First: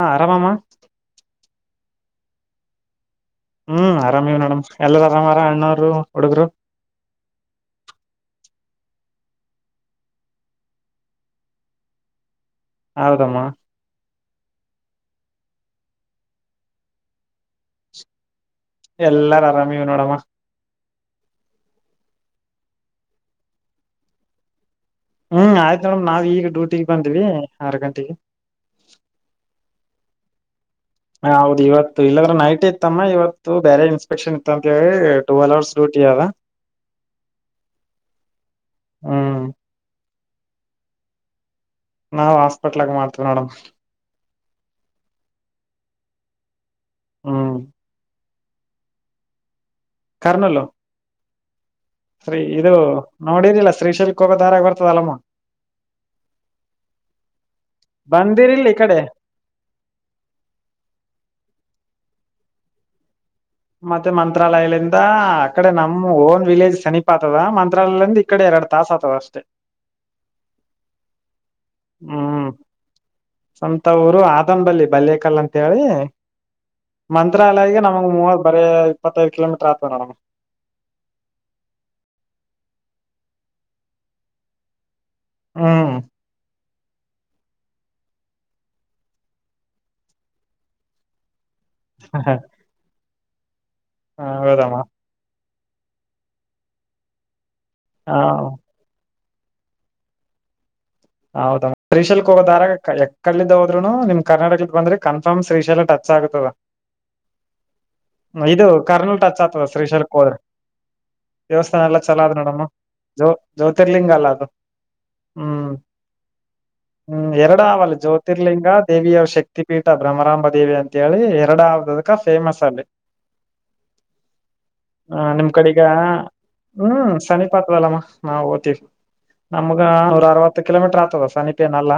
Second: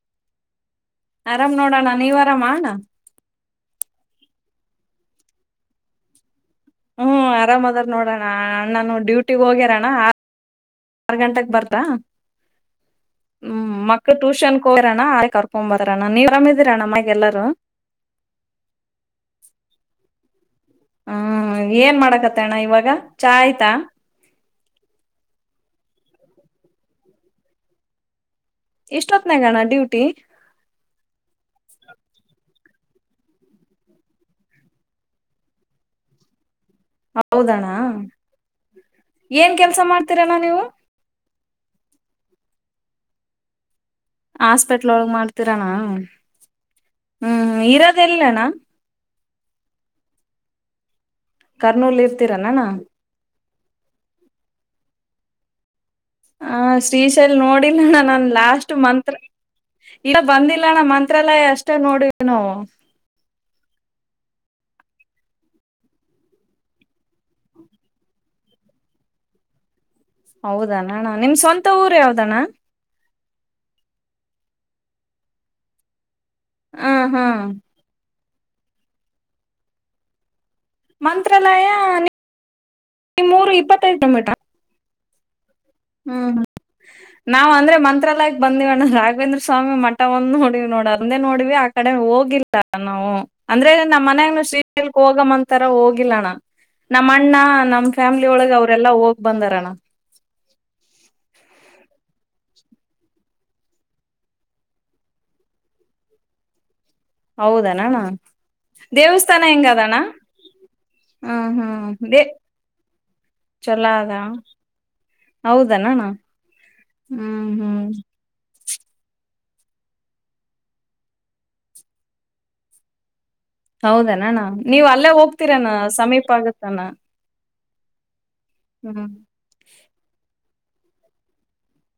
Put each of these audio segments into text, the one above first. ಹಾ ಆರಾಮಾಮಾ ಆರಾಮ್ ನೋಡೋಣ ನೀವ ಅರಾಮಣ ಹ್ಮ್ ಆರಾಮವ ನೇಡಮ್ ಎಲ್ಲರ ಆರಾಮಾರ ಅಣ್ಣವರು ಹುಡುಗ್ರು ಹ್ಮ್ ಆರಾಮಾದದಾರ ನೋಡೋಣ್ಣ ಅಣ್ಣಾನು ಡ್ಯೂಟಿಗ್ ಹೋಗ್ಯರಣ ಆರ್ ಗಂಟಕ್ ಬರ್ತಾ ಹೌದಮ್ಮ ಹ್ಮ್ ಮಕ್ ಟ್ಯೂಷನ್ಗೆ ಹೋರಣ್ಣ ಆ ಕರ್ಕೊ ಬಾರಾರಣ್ಣ ನೀವ್ ಆರಾಮಿದೀರಣ ಮಗೆ ಎಲ್ಲಾರೂ ಎಲ್ಲಾರ ಆರಾಮವ ನೋಡಮ್ಮ ಹ್ಮ್ ಏನ್ ಮಾಡಕತ್ತ ಅಣ ಇವಾಗ ಚಾ ಆಯ್ತಾ ಹ್ಮ್ ಆಯ್ತು ಮೇಡಮ್ ನಾವ ಈಗ ಡೂಟಿಗೆ ಬಂದಿವವಿ ಆರ್ ಗಂಟೆಗೆ ಎಷ್ಟೊತ್ನಾಗಣ್ಣ ಡ್ಯೂಟಿ ಹ ಹೌದು ಇವತ್ತು ಇಲ್ಲಾದ್ರೆ ನೈಟ್ೇ ಇತ್ತಮ್ಮ ಇವತ್ತು ಬೇರೆ ಇನ್ಸ್ಪೆಕ್ಷನ್ ಇತ್ತ ಅಂತ ಹೇಳಿ ಟವೆಲ್ ಅವವರ್ ಡ್ಯೂಟಿಯ ಅವ ಹೌದಣ್ಣ ಹ್ಮ್ ಏನ್ ಕೆಲ್ಸ ಮಾಡ್ತೀರಣ ನೀವು ನಾವವು ಹಾಸ್ಪಿಟ್ಲ್ ಆಗ ಮಾಡ್ತೇವಿ ನೋಡಮ್ ಆಾಸ್ಪೆಟ್ಲ್ ಒಳಗ್ ಮಾಡ್ತರಣ ಹ್ಮ್ ಇರೋದಲ್ಲಣ್ಣ ಕಾರಣಲ್ಲೋ ಕರ್ನೂಲ್ ಸ್ರೀ ಇರ್ತೀರನಣ್ಣ ಇದು ನೋಡಿನಿಲ್ಲ ಶ್ರೀಶೈಲ್ಕ್ ಹೋೋಗ ದಾರಾಗ ಬರ್ತದಲ್ಲಮ್ಮ ಹ ಶ್ರೀಶೈಲ್ ನೋಡಿಲ್ಲಣ್ಣ ನನ್ ಬಂದಿರಿಲ್ ಲಾಸ್ಟ್ ಈ ಕಡೆ ಮಂತ್ ಇಗ ಬಂದಿಲ್ಲ ನ ಮಂತ್ರಾಲಯ ಅಷ್ಟೇ ನೋಡಿನು ಮತ್ತೆ ಮಂತ್ರಾಲಯಗಳಿಂದ ಆ ಕಡೆ ನಮ್ ಓನ್ ವಿಲೇಜ್ ಸನೀಪ್ ಆತದ ಮಂತ್ರಾಲಯಿಂದ ಈ ಕಡೆ ಎರಡು ತಾಸಸ್ ಆಗ್ತದ ಅಷ್ಟೇ ಹೌದಾಣ ಅಣ್ಣ ನಿಮ್ ಸ್ವಂತ ಊರು ಯಾವ್ದಣ್ಣ ಹ್ಮ್ ಸ್ವಂತ ಊರು ಆದನ್ ಬಲ್ಲಿ ಬಲ್ಯಕಲ್ಲ ಅಂತ ಹೇಳಿ ಹ ಹಾ ಮಂತ್ರಾಲಯಗೆ ನಮಗ್ ಮೂವತ್ ಬರ ಇಪ್ಪತ್ತೈದು ಕಿಲೋಮೀಟರ್ ಆಗ್ತದೆ ನೋಡಮಗೆ ಮಂತ್ರಾಲಯ ಮೂರು ಇಪ್ಪತ್ತೈದು ಮೀಟ ಹ್ಮ ಹಾ ಹಾ ನಾವವು ಅಂದ್ರೆ ಮಂತ್ರಾಲಯ ಬಂದಿವವಣ್ಣ ರಾಘೇಂದ್ರ ಸ್ವಾಮಿ ಮಠ ಒಂದ ನೋಡೀ ನೋಡ ಅಂದೇ ನೋಡವಿ ಕಡೆ ಹ ಹೋಗಿಲ್ಲ ನಾವು ಅಂದ್ರೆ ನಮ್ಮ್ ಮನ ಹೌದಮ್ಮ ಹೋಗ ಮಂತರ ಹೋಗಿಲ್ಲಣ್ಣ ನಮ್ಮ ಅಣ್ಣ ನಮ್ ಹ ಫ್ಯಾಮ್ಲಿ ಒಳಗೆ ಅವರೆಲ್ಲಾ ಹೋಗ್ ಬಂದಾರಣ್ಣ ಹೌದ ಶ್ರೀಶಲ್ಕ್ ಹೋಗೋದಾರಾಗಕ್ ಕಡ್ಿದ್ದ ಹೋದ್ರುನು ನಿಮ್ ಕರ್ಟಕದ ಬಂದ್ರೆ ಕನ್ಫರ್ಮ್ ಶ್ರೀಶಲ್ ಟತ್ ಆಗದ ಹೌದನಣ್ಣ ಇದು ಕರ್ನೂಲ್ ಟಚ್ ದೇವಸ್ಥಾನ ಹೆಂಗ ಆಗ್ತದ ಅದಣ್ಣ ಶ್ರೀಶಲ್ಕ್ ಹೋದ್ರೆ ಹ್ಮ್ ದೇವಸ್ಥಾನ ಹ್ಮ್ ಎಲ್ಲ ದೇ ಚಲೋ ಅದ್ ನೋಡಮ್ಮ ಜ್ಯೋ ಜ್ಯೋತಿರ್ಲಿಂಗ ಅಲ್ಲ ಅದು ಹ್ಮ್ ಹೌದಣಣ್ಣ ಹ್ಮ್ ಎರಡ ಆಾವಲ್ಲ ಜ್ಯೋತಿ ತ್ತಿರ್ಲಿಂಗ ದೇವಿಯವ ಶಕ್ತಿ ಪೀಠ ಬ್ರಹ್ಮರಾಂಬ ದೇವಿ ಅಂತ ಹೇಳಿ ಎರಡಾವದಕ ಫೇಮಸ್ ಅಲ್ಲಿ [unintelligible] ಹೌದಣಣ್ಣ ನೀವ್ ಅಲ್ಲೇ ಹ ನಿಮ್ ಹೋಗ್ತೀರಣ ಕಡೆಗ ಸಮೀಪ ಆಗತ್ತಣ ಹಾ ಓತಿೀ ಹ್ಮ್ ನಮ್ಗ ನೂರ ಅರವತ್ತು ಕಿಲೋಮೀಟರ್ ಆಗ್ತದ ಸಮಿಪ ನಲ್ಲ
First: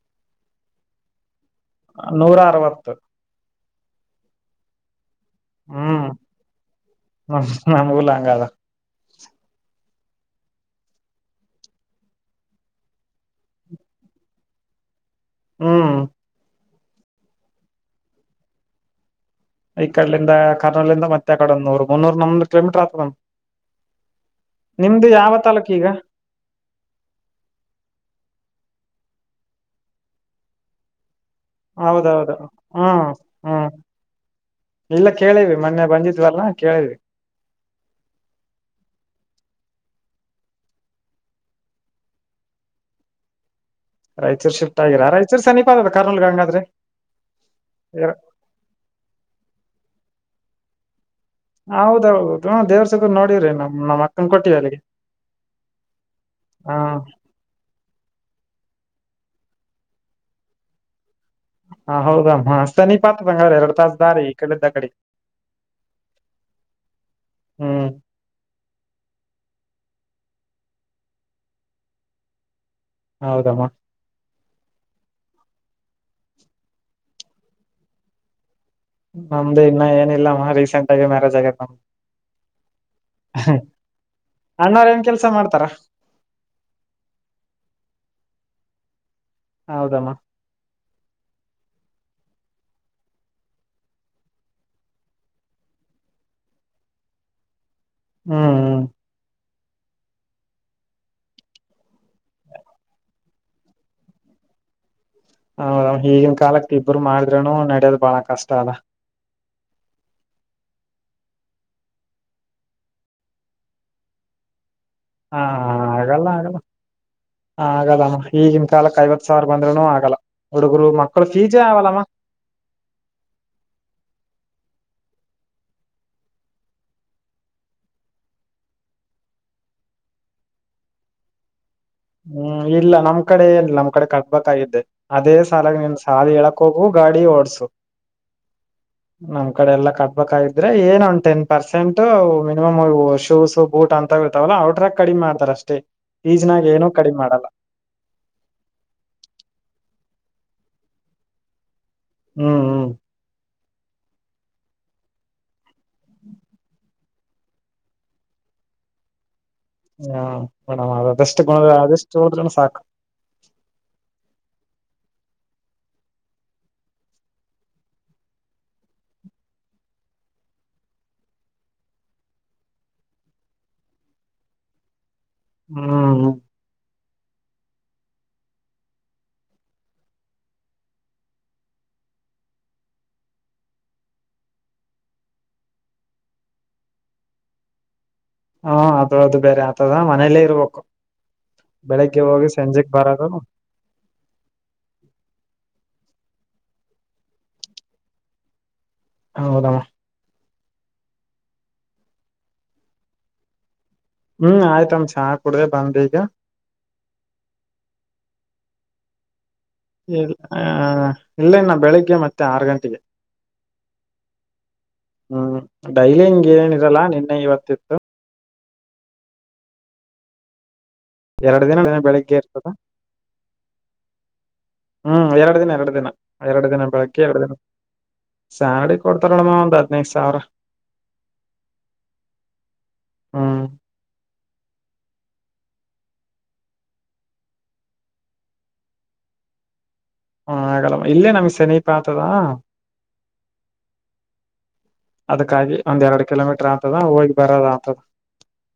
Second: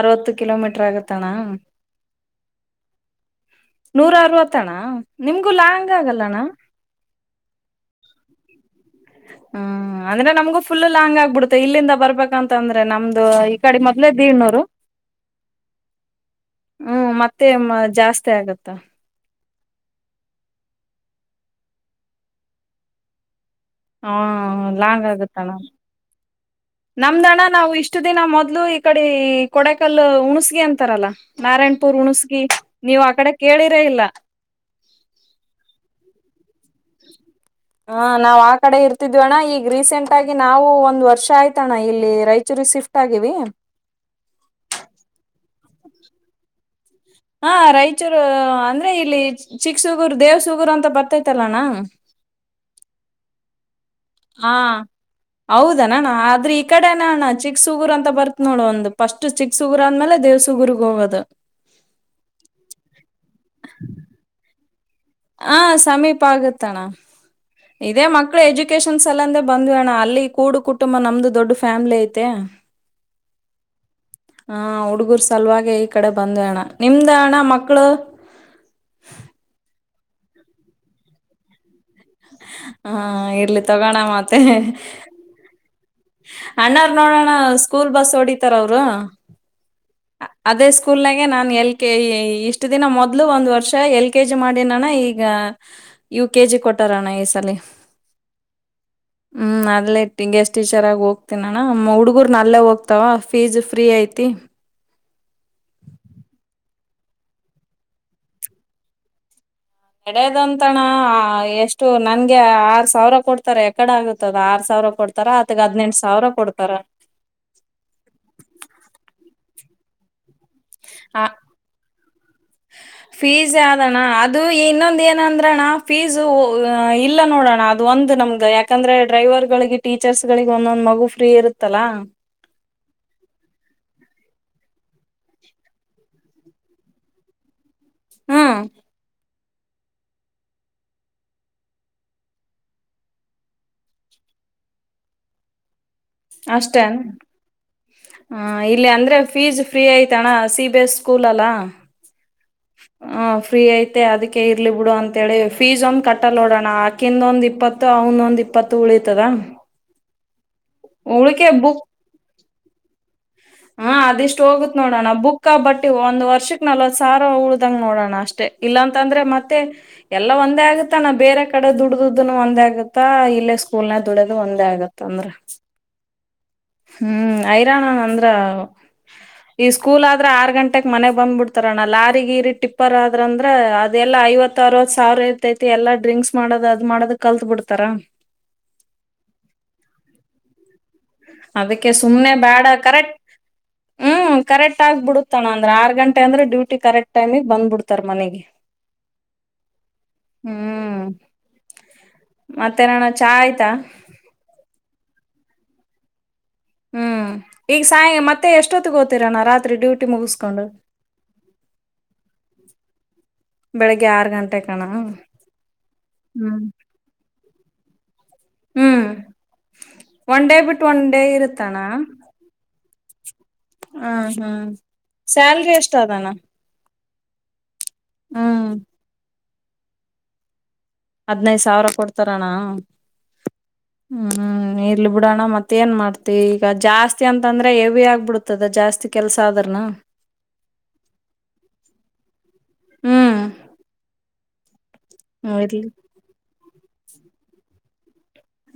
ಅರವತ್ತು ಕಿಲೋಮೀಟರ್ ಆಗತ್ತಣ್ಣ ನೂರ ಅರವತ್ತು ನೂರ ಅರವತ್ತಣ್ಣ ನಿಮ್ಗು ಲಾಂಗ್ ಆಗಲ್ಲಣ್ಣ ಹ ನಮ್ಗಲ ಹಂಗದ ಹ್ಮ್ ಅಂದ್ರೆ ನಮ್ಗೂ ಫುಲ್ ಲಾಂಗ್ ಆಗ್ಬಿಡುತ್ತೆ ಇಲ್ಲಿಂದ ಬರ್ಬೇಕಂತ ಅಂದ್ರೆ ನಮ್ದು ಕಡೆ ಮೊದ್ ಇದ್ದೀ ಇ್ಣೂರು ಹ್ಮ ಹ್ಮ್ ಮತ್ತೆ ಜಾಸ್ತಿ ಆಗತ್ತಾ ಈ ಕಡಿಂದ ಕರ್ನೂಲಿಂದ ಮತ್ತ ಆ ಕಡ ನೂರು ಮುನ್ನೂ ನೂ ಕಿಲೋಮೀಟರ್ ಆತದ್ ಹ ಲಾಂಗ್ ನಿಮ್ದು ಯಾವ ಆಗತ್ತಣ್ಣ ತಲ್ಲೂಕು ಈಗ ನಮ್ದಣ್ಣ ನಾವು ಇಷ್ಟು ದಿನ ಮೊದ್ಲು ಈ ಕಡೆ ಕೊಡಕಲ್ ಉಣ್ಸ್ಗಿ ಅಂತಾರಲ್ಲ ನಾರಾಯಣ್ಪುರ್ ಹೌದೌದು ಉಣಸ್ಗಿ ನೀವ್ ಹ್ಮ್ ಆ ಕಡೆ ಹ್ಮ್ ಕೇಳಿರ ಇಲ್ಲ ಇಲ್ಲ ಕೇಳಿವವಿ ಮೊನ್ನೆ ಬಂದಿದ್ವಲ್ಲ ಕೇಳವಿ [unintelligible] ಹಾ ನಾವ್ ಆ ಕಡೆ ಇರ್ತಿದ್ವ ಅಣ್ಣ ಈಗ ರೀಸೆಂಟ್ ಆಗಿ ನಾವು ಒಂದ್ ವರ್ಷ ಆಯ್ತಣ್ಣ ಇಲ್ಲಿ ರಾಯಚೂರು ಶಫ್ಟ್ ಗಾಗಿವ ರಾಯಚೂರ್ ಶಿಫ್ಟ್ಗಿರಾ ರಾಯಚೂರು ಸೀಪ ಅದ ಕೋಲ್ ಹಂಗಾದ್ರೆ ಹಾ ರಾಯಚೂರು ಅಂದ್ರೆ ಇಲ್ಲಿ ಚಿಕ್ಸುಗುರ್ ದೇವ್ಸುಗುರ್ ಅಂತ ಬರ್ತೈ ಹೌದೌದೌದು ಹ ದೇವ್ರ ಸಗ ನೋಡವ್ರಿ ನ್ಮ್ ಹಾ ಹೌದಣಣ ಆದ್ರೆ ಈ ಹ ಕಡೆನ ಅಣ್ಣ ಚಿಕ್ಕ ಚಿಕ್ಸುಗುರು ಅಂತ ಬತ್ತತ್ ನೋ ಒಂದು ಸ್ಟ್ ಚಿಕ್ ಸುಗು ಅಂದ್ಮೇಲೆ ದೇವಸುಗುರ್ಗ್ ಹೋಗೋದು ಹಾ ಹೌದಮ್ಮ ಸ ನೀ ಪಾತ್ ತಂಗ ಎರಡು ತಾಸ ದಾರಿ ಈ ಕಡೆದ ಕಡೆ [unintelligible] ಹಾ ಸಮೀಪ ಆಗುತ್ತಣ ಹ್ಮ್ ಇದೇ ಮಕ್ಕ ಎಜುಕೇಶನ್ಸ್ ಎಲ್ಲಂದೆ ಬಂದ್ವಿ ಅಣ್ಣ ಅಲ್ಲಿ ಕೂಡು ಕುಟುಂಬ ನಮ್ದು ದೊಡ್ ಫ್ಯಾಮಿಲಿ ಐತೆ ಹೌದಮ್ಮ ಹಾ ಹುಡುಗರು ಸಲುವಾಗ ಈ ಕಡೆ ಬಂದ್ ಅಣ್ಣ ನಿಮ್ದ ಅಣ್ಣ ಮಕ್ಳು ನಮ್ದು ಇನ್ನ ಏನಿಲ್ಲ ಅಮ್ಮ ರೀಸೆಂಟ್ ಆಗ ಮ್ಯಾರಜ್ ಆತ್ ನಮ್ ಹಾ ಇರ್ಲಿ ತಗೋಣ ಮತ್ತೆ ಕೆಲಸ ಮಾಡ್ತಾರಾ ಅಣ್ಣಾರ್ ನೋಡೋಣ ಸ್ಕೂಲ್ ಬಸ್ ಓಡಿತಾರ ಅವರು ಹೌದಮ್ಮ ಅದೇ ಸ್ಕೂಲ್ ನಾಗೆ ನಾನ್ ಎಲ್ ಕೆ ಇಷ್ಟ ದಿನ ಮೊದ್ಲು ಒಂದ್ ವರ್ಷ ಎಲ್ ಕೆ ಜಿ ಮಾಡಿನನ ಈಗ ಈಗ ಇವು ಕೆಜಿ ಕೊಟ್ಟಾರಣ್ಣ ಈ ಸಲಿ ಹ್ಮ್ ಹ್ಮ್ ಅದಇಟ್ಟಿಂ ಎಷ್ಟ [unintelligible] ಟೀಚರಾಗಿ ಹೋಗ್ತೀನಿ ಅಣ ಹುಡುಗರು ನಲ್ಲೇ ಹೋಗ್ತಾವ ಫೀಸ್ ಫ್ರೀ ಐತಿ ಹೌದ್ ಈಗಿನ ಕಾಲಕ್ ಇಬ್ರು ಮಾಡ್ರೂನು ನಡ್ಯೋ ಬಾಳ ಕಷ್ಟ ಅಲ್ಲ ಎಡದಂತಣ ಎಷ್ಟು ನನ್ಗೆ ಆರ್ ಸಾವಿರ ಕೊಡ್ತಾರೆ ಎಕಡ ಆಗುತ್ತದ ಆರ್ ಸಾವಿರ ಕೊಡ್ತ ರಾ ಅದಕ್ಕೆ ಹದಿನಂಟ್ ಸಾವಿರ ಕೊಡ್ತಾರ ಆಗದಮ್ಮ ಈಗಿನ ಕಾಲಕ್ಕೆ ಐವತ್ ಸಾವಿರ ಬಂದ್ನು ಆಗಲ್ಲ ಹುಡುಗರು ಮಕ್ಕಳು ಫೀಸ್ ಆವಲ್ಲಾಮಾ ಹ ಫೀಸ್ ಆದಣ್ಣ ಅದು ಇನ್ನೊಂದು ಏನಂದ್ರಣ್ಣ ಫೀಸ್ಇಲ್ಲ ನೋಡೋಣ ಅದು ಒಂದು ನಮಗೆ ಯ ಯಾಕಂದ್ರೆ ಡ್ರೈವರ್ಗಳಿಗೆ ಟೀಚರ್ಸ್ ಗಳಿಗೆ ಒಂದೊಂದ್ ಮಗು ಫ್ರೀ ಇರುತ್ತಲ್ಲಾ ಹ್ಮ್ ಇಲ್ಲ ನಮ್ ಕಡೆ ಏಲ್ಲ ನಮ್ ಕಡೆ ಕಟ್ಬೇಕಾಗಿದ್ದೆ ಅದೇ ಸಾಲಾಗ ನಿನ್ ಸಾಲ ಹೇಳಕ್ ಹೋಗು ಗಾಡಿ ಓಡ್ಸು ಹ್ಮ್ ನಮ್ ಕಡೆ ಎಲ್ಲಾ ಕಟ್ಬೇಕಾಗಿದ್ರೆ ಏನ ಒಂದ ten percent minimum shoes boot ಅಂತ ತಾವಲ್ಲ ಅವ್ರ ಟ್ರಕ್ ಕಡಿಮೆ ಮಾಡತ ಅಷ್ಟೇ ಫೀಜ್ನಾಗ ಏನು ಅಷ್ಟನ್ ಕಡಿಮೆ ಮಾಡಲ್ಲ ಹ ಇಲ್ಲಿ ಅಂದ್ರೆ ಫೀಸ್ ಫ್ರೀ ಆಯ್ತಣ್ಣ ಸಿ ಬಿ ಎಸ್ ಸ್ಕೂಲ್ ಅಲ್ಲಾ ಹ್ಮ್ ಹ್ಮ್ ಫ್ರೀ ಐತೆ ಅದಕ್ಕೆ ಇರಲಿ ಬಿಡು ಅಂತಥೇಳಿ ಫೀಸ್ ಒಂದು ಕಟ್ಟಲ್ ನೋಡೋಣ ಆಕಿಂದ ಒಂದು ಇಪ್ಪತ್ತು ಅವನೊಂದ್ ಇಪ್ಪತ್ತು ಉಳಿತದ ಹ್ಮ ಮೇಡ್ ಅ ಅದೆಷ್ಟು ಉಳಿಕೆ ಗುಣ ಬುಕ್ ಅದೆಷ್ಟು ಹೋಳ ಜನ ಸಾಕು [unintelligible] ಹಾ ಅದಿಷ್ಟು ಹೋಗುತ್ ನೋಡಣ ಬುಕ್ ಬಟ್ಟಿ ಒಂದ ವರ್ಷಕ್ ನಲ್ವತ್ ಸಾವಿರ ಉಳ್ದಂಗ ನೋಡೋಣ ಅಷ್ಟೇ ಇಲ್ಲಾ ಅಂತ ಅಂದ್ರೆ ಮತ್ತೆ ಎಲ್ಲ ಒಂದೇ ಆಗತ್ತಾ ನಾ ಬೇರೆ ಕಡೆ ದುಡ್ದದನು ಒಂದೇ ಆಗುತ್ತಾ ಇಲ್ಲೇ ಸ್ಕೂಲ್ನ ದುಡ್ಯದು ಒಂದೇ ಆಗತ್ತ ತೊಂದ್ರ ಹ್ಮ್ ಹ್ಮ ಹ್ಮ್ ಹೈರಾಣ ಅಂದ್ರ ಈ ಸ್ಕೂಲ್ ಆದ್ರ ಆರ್ ಗಂಟೆಗೆ ಮನೆ ಬಂದ್ಬ ಬಿಡ್ತಾರಣ್ಣ ಲಾರಿ ಗೀರಿ ಟಿಪ್ಪರ್ ಆದ್ರ ಅಂದ್ರ ಅದೆಲ್ಲಾ ಐವತ್ತು ಅವತ್ ಸಾವಿರ ಐತೈತಿ ಎಲ್ಲ ಡ್ರಿಂಕ್ಸ್ ಮಾಡೋದ ಅದ್ ಮಾಡೋ್ ಕಲ್ತ್ ಬಿಡ್ತಾರ ಹಾ ಅದು ಅದು ಬೇರೆ ಆತದ ಮನೇಲ್ಲೇ ಇರ್ಬೇಕು ಅದಕ್ಕೆ ಬೆಳಿಗ್ಗೆ ಸುಮ್ನೆ ಹೋಗಿ ಬೇಡ ಸಂಜೆಗ್ ಕರೆಕ್ಟ್ ಬರೋದು ಹ್ಮ್ ಕರೆಕ್ಟ್ ಆಗ್ಬ ಬಿಡತಣ ಅಂದ್ರೆ ಆರ್ ಗಂಟೆ ಅಂದ್ರೆಡ್ಯೂಟಿ ಕರೆಕ್ಟ್ ಟೈಮಗ್ ಬಂದ್ಬಿಡ್ತಾರ ಮನೆಗೆ [unintelligible] ಹ ಹೌದಮ್ಮ ಹ್ಮ್ ಮತ್ತೆನಣ ಚಾ ಆಯ್ತಾ ಹ್ಮ್ ಆಯ್ತಮ್ಮ ಚಾ ಕುಡ್ರ ಬಂದ್ ಈಗ ಹ್ಮ್ ಈಗ ಸಾಯಂ ಮತ್ತೆ ಎಷ್ಟೊತ್ತಿಗೆ ಹೋತರಣ ರಾತ್ರಿ ಡ್ಯೂಟಿ ಮುಗಿಸ್ಕೊಂಡು ಇಲ್ಲ ಇನ್ನು ಬೆಳಿಗ್ಗೆ ಮತ್ತೆ ಆರು ಗಂಟೆಗೆ ಬೆಳಿಗ್ಗೆ ಆರು ಗಂಟೆ ಕಣ ಹ್ಮ್ ಡೈಲಿಂಗ ಏನಿರಲ್ಲ ನಿನ್ನೆ ಇವತ್ತಿತ್ತು ಹ್ಮ್ ಒನ್ ಡೇ ಬಿಟ್ಟು ಒನ್ ಡೇ ಎರಡ್ ಇರುತ್ತಾನ್ಣ ದಿನ ಹ್ಮ್ ಹ್ಮ್ ಎರಡು ದಿನ ಸ್ಯಾಲ್ರಿ ಎರಡು ಎಷ್ಟ ದಿನ ಅದಣ ಎರಡು ದಿನ ಬೆಳಗ್ಗೆ ಕೇಳ ಹ್ಮ್ ಸ್ಯಲ್ರಿ ಕೊಡ್ತಾರಣಮ್ಮ ಒಂದ್ ಹದ್ ನೈದು ಸಾವಿರ ಹದ್ನೈದ ಸಾವಿರ ಕೊಡ್ತಾರಣ ಹ್ಮ್ ಹ್ಮ ನೀರ್ಲ್ಲಿ ಬಿಡೋಣ ಮತ್ತ ಏನು ಮಾಡ್ತಿವಿ ಈಗ ಜಾಸ್ತಿ ಅಂತಂದ್ರೆ ಹೆವಿ ಆಗ್ಬಿಡ್ತದ ಜಾಸ್ತಿ ಕೆಲಸ ಆದ್ರನು ಹ್ಮ ಆಗಲ್ಲ ಇಲ್ಲೇ ನಮ್ಗ್ ಸಮನೀಪ ಆತದಾ ಹ್ಮ್ ಅದಕ್ಕಾಗಿ ಇರ್ಲಿ ಒಂದ್ ಎರಡು ಕಿಲೋಮೀಟರ್ ಅಂತದ ಹೋಗಿ ಬರದ ಅಂತದ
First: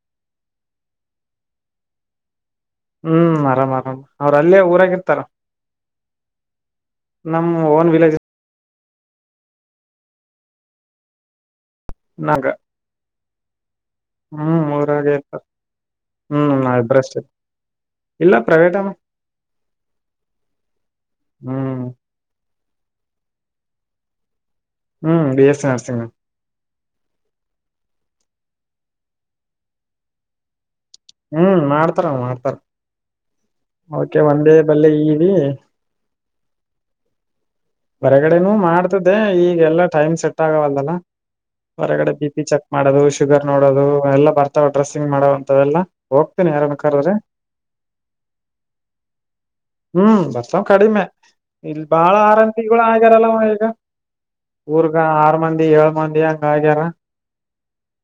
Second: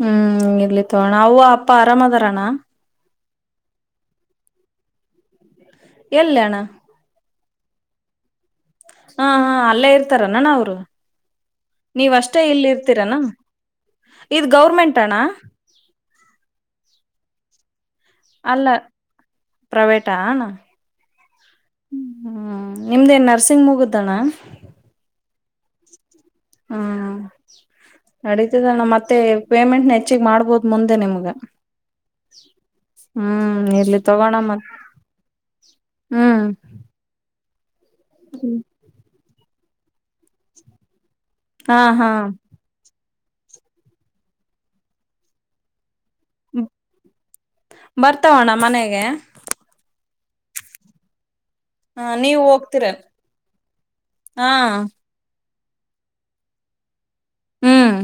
ಹ್ಮ್ ಇಲ್ಲಿ ತಗೋಣ ಅವು ಅಪ್ಪ ಆರಾಮದಾರಣ್ಣ ಹ್ಮ್ ಆರಾಮ್ ಆರಾಮ್ ಅವ್ರ ಅಲ್ಲೇ ಊರಾಗಿ ಇರ್ತಾರ ಎಲ್ಲಣ ನಮ್ ಓನ್ ವಿಲೇಜ್ ಹಾ ಹಾ ಅಲ್ಲೇ ಇರ್ತಾರ ನಾನ ಅವ್ರು ನೀವ ಅಷ್ಟೇ ನಾಗ ಇಲ್ಲಿ ಇರ್ತೀರನಾ ಇ ಹ್ಮ್ ಗೌರ್ಮೆಂಟ್ ಊರಾಗೆ ಅಣ್ಣ ಇರ್ತಾರ ಹ್ಮ್ ಷ್ಟ ಅಲ್ಲ ಪ್ರೈವೇಟಾ ಹ್ಮ್ ಹ್ಮ್ ನಿಮ್ದೇನ್ ನರ್ಸಿಂಗ್ ಮುಗುದ್ದಣ ಹ್ಮ್ ಬಿ ಎಸ್ ಸಿ ನರ್ಸಿಂಗ್ ಹ್ಮ ನಡೀತದಣ್ಣ ಮತ್ತೆ ಪೇಮೆಂಟ್ ಹೆಚ್ಚಿಗೆ ಮಾಡ್ಬೋದು ಮುಂದೆ ನಿಮಗೆ ಹ್ಮ್ ಮಾಡ್ತಾರ ಮಾಡ್ತಾರ ಹ್ಮ್ ಇರ್ಲಿ ಓಕೆ ತಗೋಣ ಒಂದ ಮತ್ ಬಲ್ಲೆ ಈವಿ ಹ್ಮ್ ಹೊರಗಡೆನುೂ ಮಾಡ್ತ್ದೆ ಈಗೆಲ್ಲಾ ಟೈಮ್ ಸೆಟ್ ಆಗವಲ್ದಲ್ಲ ಹಾ ಹಾ ಹೊರಗಡೆ ಬಿ ಪಿ ಚೆಕ್ ಮಾಡೋದು ಶುಗರ್ ನೋಡೋದು ಎಲ್ಲ ಬರ್ತಾವ ಡ್ರೆಸ್ಸಿಂಗ್ ಮಾಡೋಂತ್ದಲ್ಲ ಹೋಗ್ತೇನಿ ಯಾರನ್ ಕ್ರೀ ಬರ್ತಮನ ಮನೆಗೆ ಹ್ಮ್ ಬರ್ಸವ ಕಡಿಮೆ ಇಲ್ ಹ ಬಾಳ ನೀವ್ ಆರಂಂತಿಗಳು ಹೋಗ್ತೀರ ಆಗ್ಯಾರಲ್ಲ ಅವ ಈಗ ಹಾ ಊರ್ಗ ಆರ್ ಮಂದಿ ಏಳ್ ಮಂದಿ ಹಂಗ ಆಗ್ಯಾರ ಹ್ಮ್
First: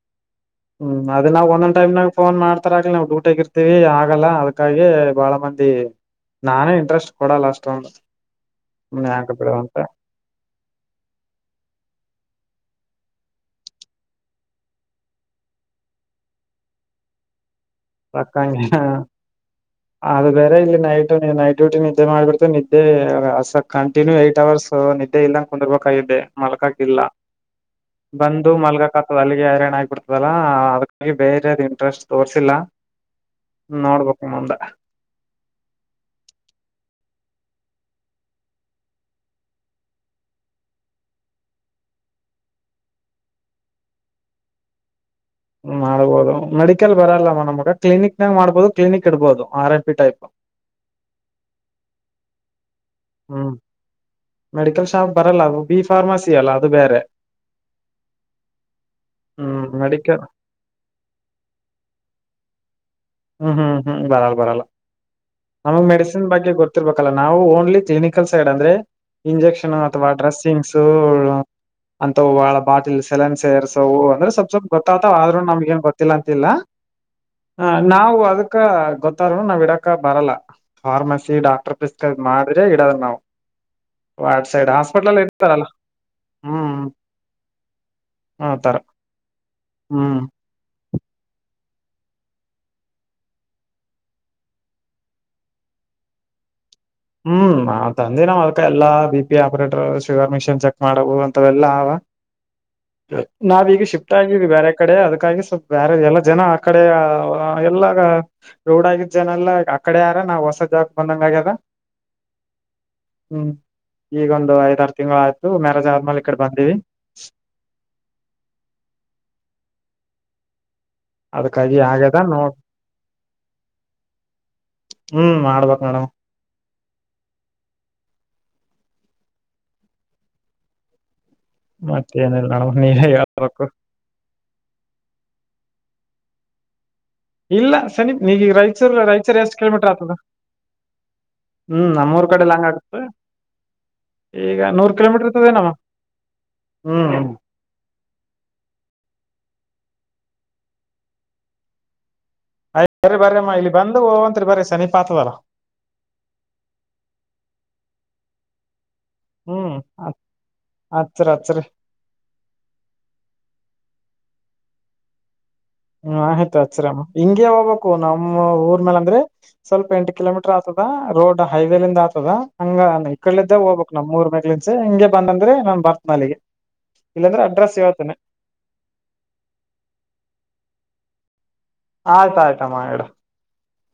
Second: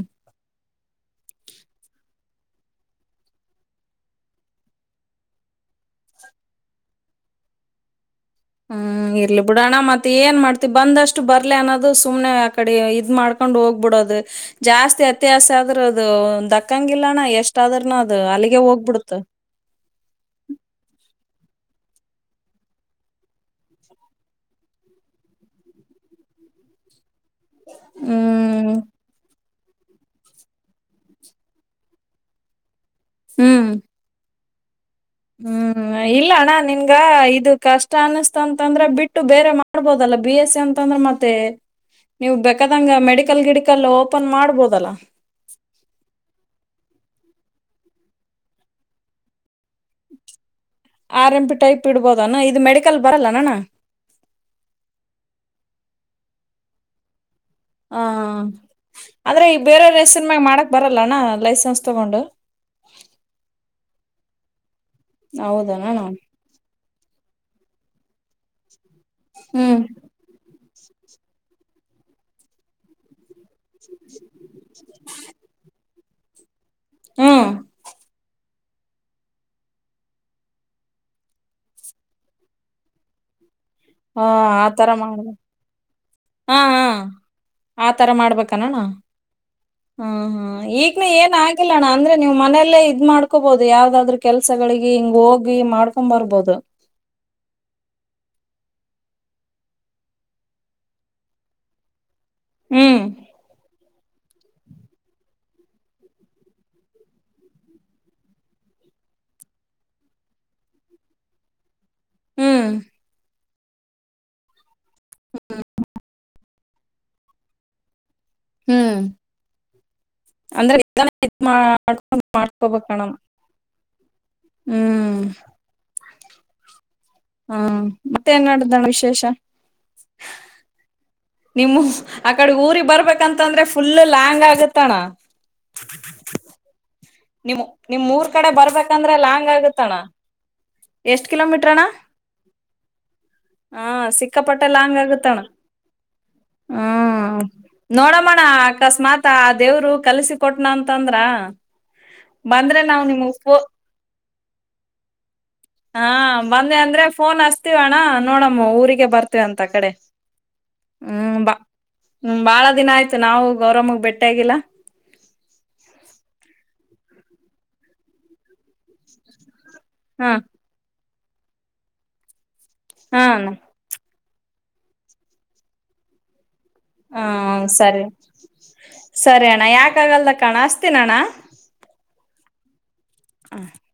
ಹ್ಮ್ ಅದ ನಾವ ಒಂದ್ಟೈಮ್ನ ನ್ ಮಾಡ್ ಹತ್ತರ ಆಗ್ ನಾವು ಡೂಟ್ ಆಗಿರ್ತೀವಿ ಆಗಲ್ಲ ಅದಕ್ಕಾಗಿ ಬಾಳ ಮಂದಿ ನಾನೇ ಇಂಟ್ರೆಸ್ಟ್ ಕೊಡಲ್ಲ ಅಷ್ಟೊಂದು ಸುಮ್ನೆ ಹ್ಮ್ ಯಾಕ ಇರ್ಲಿ ಬಿಡು ಬಿಡೋಣ ಅಂತ ಮತ್ತೆ ಮತ್ತ ಏನ್ ಮಾಡ್ತಿವಿ ಬಂದಷ್ಟು ಬರ್ಲ ಅನ್ನೋದು ಸುಮ್ನೆ ಆಕಡೆ ಇದ್ ಮಾಡ್ಕೊಂಡ್ ಹೋಗ್ಬಿಡೋದು ಜಾಸ್ತಿ ಅತ್ಯಾಸ ಆದ್ರೂ ಅದು ದಕ್ಕಂಗಿಲ್ಲಣ ಎಷ್ಟ ಆದ್ರನ ಅದು ಅಲ್ಲಿಗೆ ಸಾಕಂಗೆ ಹೋಗ್ಬಿಡ್ತ ಅದು ಬೇರೆ ಇಲ್ಲಿ ನೈಟ್ ನೈಟ್ ಡ್ಯೂಟಿ ನಿದ್ದೆ ಮಾಡಿಬಿಡ್ತು ನಿದ್ದೆಸಕ್ ಕಂಟಿನ್ಯೂ ಏಟ್ ಅವರ್ಸ್ ನಿದ್ದೆ ಇಲ್ಲಂಗ ಕುಂದಿರ್ಬೇಕಿದ್ದೆ ಮಲ್ಕಕಿಲ್ಲ ಬಂದು ಹ್ಮ್ ಮಲ್ಗಾಕ್ತದ ಅಲ್ಲಿಗೆ ಹಾರ್ ಆಿಬಿಡ್ತದೆ ಲ್ಲ ಅದ್ಕ್ಕಾಗಿ ಬೇರೆದು್ ಇಂಟ್ರೆಸ್ಟ್ ತೋರ್ಸಿಲ್ಲ ಹ್ಮ್ ನೋಡ್ಬೇಕ ಮುಂದೆ ಹ್ಮ್ ಇಲ್ಲ ಅಣ್ಣ ನಿಮ್ಗ ಇದು ಕಷ್ಟ ಅನಿಸ್ತ ಅಂತಂದ್ರೆ ಬಿಟ್ಟು ಬೇರೆ ಮಾಡ್ಬೋದಲ್ಲ ಬಿ ಎಸ್ ಸಿ ಅಂತಂದ್ರೆ ಮತ್ತ ಮತ್ತೆ ನೀವು್ ಬೇಕಾದಂಗ ಮೆಡಿಕಲ್ ಗಿಡಕಲ್ಲ ಓಪನ್ ಮಾಡ್ಬೋದಲ್ಲ ಮಾಡ್ಬಹದು ಮೆಡಿಕಲ್ ಬರಲ್ಲವ ನಮಗ ಕ್ಲಿನಿಕ್ ನಾಗ ಮಾಡ್ಬಹದು ಕ್ಲಿನಿಕ್ ಇಡ್ಬಹದು R M P type R M type ಇಡ್ಬೋದ ಅಣ್ಣ ಇದು ಮೆಡಿಕಲ್ ಬರಲ್ಲ ಹ್ಮ್ ಅಣ್ಣ ಮೆಡಿಕಲ್ ಶಾಪ್ ಬರಲ್ಲ ಅದು ಬಿ ಫಾರ್ಮಸಿ ಅಲ್ಲ ಅದು ಬೇರೆ ಹ ಅಂದ್ರೆ ಈ ಹ್ಮ್ ಮೆಡಿಕಲ್ ಬೇರೆೆಯವಸನ್ಮಾಗ ಮಾಡಕ್ ಬರಲ್ಲಣ ಲೈಸೆನ್ಸ್ ತಗೊಂಡು ಹ್ಮ್ ಹ್ಮ್ ಹ್ಮ್ ಬರಲ್ಲ ಬರಲ್ಲ ನಮಗ್ ಹೌದನಣ್ಣ ಮೆಡಿಸಿನ್ ಬಗ್ಗೆ ಗೊತ್ತಿರ್ಬೇಕಲ್ಲ ನಾವು ಓನ್ಲಿ ಜನಿ ಲ್ ಸೈಡ್ ಅಂದ್ರೆ ಇಂಜೆಕ್ಷನ್ ಹ್ಮ್ ಅಥವಾ ಟ್ರಸ್ ಓಗ್ಸ್ ಅಂತಳ ಬಾಟಲ್ ಸೆಲನ್ ಸೇರ್ಸ್ ಸ ಅಂದ್ರೆ ಸ್ವಲ್ ಸ್ವಲ್ಪ ಗೊತ್ತ್ತಾವ್ ಆದ್ರು ನಮ್ಗಏನ್ ಗೊತ್ತಿಲ್ಲ ಅಂತಿಲ್ಲ ಹಾ ಹ ನಾವು ಅದಕ್ಕ ಗೊತ್ತಾರನು ನಾವ್ ಇಡಕ ಬರಲ್ಲ ಫಾರ್ಮಸಿ ಡಾಕ್ಟರ್ ಪ್ರಿಸ್ಕ್ರ ಮಾಡ್ರೆ ಇಡದ್ ನಾವು ಹ ವಾಟ್ಸೈಡ್ ಆತರ ಹಾಸ್ಪಿಟಲ ಮಾಡ್ಬೇಕ ಇತ ಅಲ್ಲ ಹಾ ಹಾ ಆತರ ಮಾಡ್ಬೇಕನಣ ಆತರ ಹ ಹ್ಮ್ ಹಾ ಈ ಏನ್ ಆಗಿಲ್ಲಣ್ಣ ಅಂದ್ರೆ ನೀ್ ಮನೆಯಲ್ಲೇ ಇದ್ ಮಾಡ್ಕೋಬಹುದು ಯಾವ್ದಾದ್ರರು ಕೆಲ್ಸಗಳಿಗೆ ಹಿಂಗ ಹೋಗಿ ಮಾಡ್ ತಂಬರ್ಬೋದು ಹ್ಮ್ ನ ತಂದೆ ನಾವ್ ಅದಕ ಎಲ್ಲಾ B P operator sugar machine check ಮಾಡಬು ಅಂತವೆಲ್ಲ ಅವ ಹ್ಮ್ ನಾವೀಗ ಶಿಫ್ಟ್ ಆಗಿದೀವಿ ಬೇರೆ ಕಡೆ ಅದಕ್ಕಾಗಿ ಸ್ವಲ್ಪ ಬೇರೆ ಎಲ್ಲ ಜನ ಆ ಕಡೆ ಎಲ್ಲಾಗ ರೂಡ್ ಆಗಿದ್ದ ಜನಲ್ಲ ಅಕಡೆ ಯಾರ ನಾವ್ ಹೊಸ ಜಾಕ್ ಬಂದಂಗ ಆಗ್ಯದ ಹ್ಮ್ ಹ್ಮ್ ಈಗ ಒಂದು ಐದ್ರು ತಿಂ ಳ ಆಯ್ತು ಮ್ಯಾರೇಜ್ ಆದ್ಮೇಲೆ ಈ ಕಡೆ ಬಂದಿವವಿ ಹ್ಮ್ ಅಂದ್ರೆ ಅದಕ್ಕಾಗಿ ಆಗ್ಯದ ನೋಡ್ ಮಾಡಸ ಬಣ ಹ್ಮ್ ಮಾಡ್ಬೇಕೇಕ್ ಮೇಡಮ್ ಹಾ ಮತ್ತೆ ನ್ ಮಾಡಡ್ದಣ ವಿಶೇಷ ನಿಮ್ಮ ಮತ್ತ ಏನಿಲ್ಲ ಆಕಡೆ ನೋಡಮ್ ಊರಿಗೆ ನೀವೇ ಬರ್ಬೇಕಂತಂದ್ರೆ ಹೇಳ್ಬೇಕು ಫುಲ್ ಲ್ಯಾಂಗ್ ಆಗತ್ತಣ ನಿಮ್ ಇಲ್ಲ ನಿಮ್ ಸನೀಪ್ ಊರ್ ನೀಗ ಕಡೆ ಈಗ ರಾಯಚೂರ್ ಬರ್ಬೇಕಂದ್ರೆ ರಾಯಚೂರ್ ಎಷ್ಟು ಕಿಲೋಮೀಟರ್ ಆತದ ಎಷ್ಟ ಕಲಮೀರ್ ಹ್ಮ್ ನಮ್ಮೂರ್ ಕಡೆಲ್ಲ ಹಂಗ ಆಡತ ಹಾ ಈಗ ಸಿಕ್ಕಾಪಟ್ಟೆ ನೂರ್ ಲಾಂಗ್ ಕಿಲೋಮೀಟರ್ ಆಗತ್ತಣ ಇರ್ತದೆ ನಮ್ಮ ಹ್ಮ್. ನೋಡಮ್ಮಣ ಅಕಸ್ಮಾತ್ ಆ ದೇವ್ರು ಕಲ್ಸಿ ಕೊಟನ ಅಂತಂದ್ರ. ಬಂದ್ರೆ ಆಯ್ತು ನಾವ್ ಬರಿ ಬರಿ ನಿಮಗ್ ಅಮ್ಮ ಫೋ ಇಲ್ಲಿ ಬಂದು ಹೋಗವಂತತ್ರಿ ಬರಿ ಸಮೀಪಾಯ್ತದಲ್ಲ. ಹಾ ಬಂದೆ ಅಂದ್ರೆ ಫೋನ್ ಹಸ್ತಿವಣ ನೋಡಮ್ಮ ಊರಿಗೆ ಬರ್ ಅಂತ ಹ್ಮ್ ಕಡೆ ಹಚ್ರಿ ಹ್ಮ್ ಬಾ ಹಚ್ರಿ ಹ್ಮ್ ಬಾಳ ದಿನ ಆಯ್ತು ನಾವು ಗೌರವಮ್ಮಗ್ ಬೆಟ್ಟೆ ಆಗಿಲ್ಲಾ. ಹ್ಮ ಆಯ್ತು ಅಚ್ಚರಿಮ್ಮ ಹಿಂಗೆ ಹೋಗ್ಬೇಕು ನಮ್ಮ್ಊರ್ ಮೇ ಅಂದ್ರೆ ಸ್ವಲ್ಪ ಎಂಟು ಹಾ ಕಿಲೋಮೀಟರ್. ಆಗ್ತದ ರೋಡ್ ಹೈವೇಲಂದ ಆತದ ಹಂಗ ಇ ಹಾ ಅಣ್ಣ ಕಿದ್ದೆ ಹೋಗ್ಬೇಕ. ನಮ್ ಮೂರ್ ಮಕ್ಳನ್ಸ ಹಿಂಗೆ ಬಂದ್ರೆ ನಾನ್ ಬರ್ತ್ನ ಅಲ್ಲಿಗೆ. ಹಾ ಇಲ್ಲಾಂದ್ರೆ ಅಡ್ರೆಸ್ ಸರಿ ಹೇಳ್ತೇನೆ ಸರಿ ಅಣ್ಣ ಯಾಕಗಲ್ದ ಕಣ ಅಸ್ತೀನ ಅಣ್ಣ. ಆಯ್ತ ಆಯ್ತಾ ಅಮ್ಮಾ ಇಡು. [inaudible]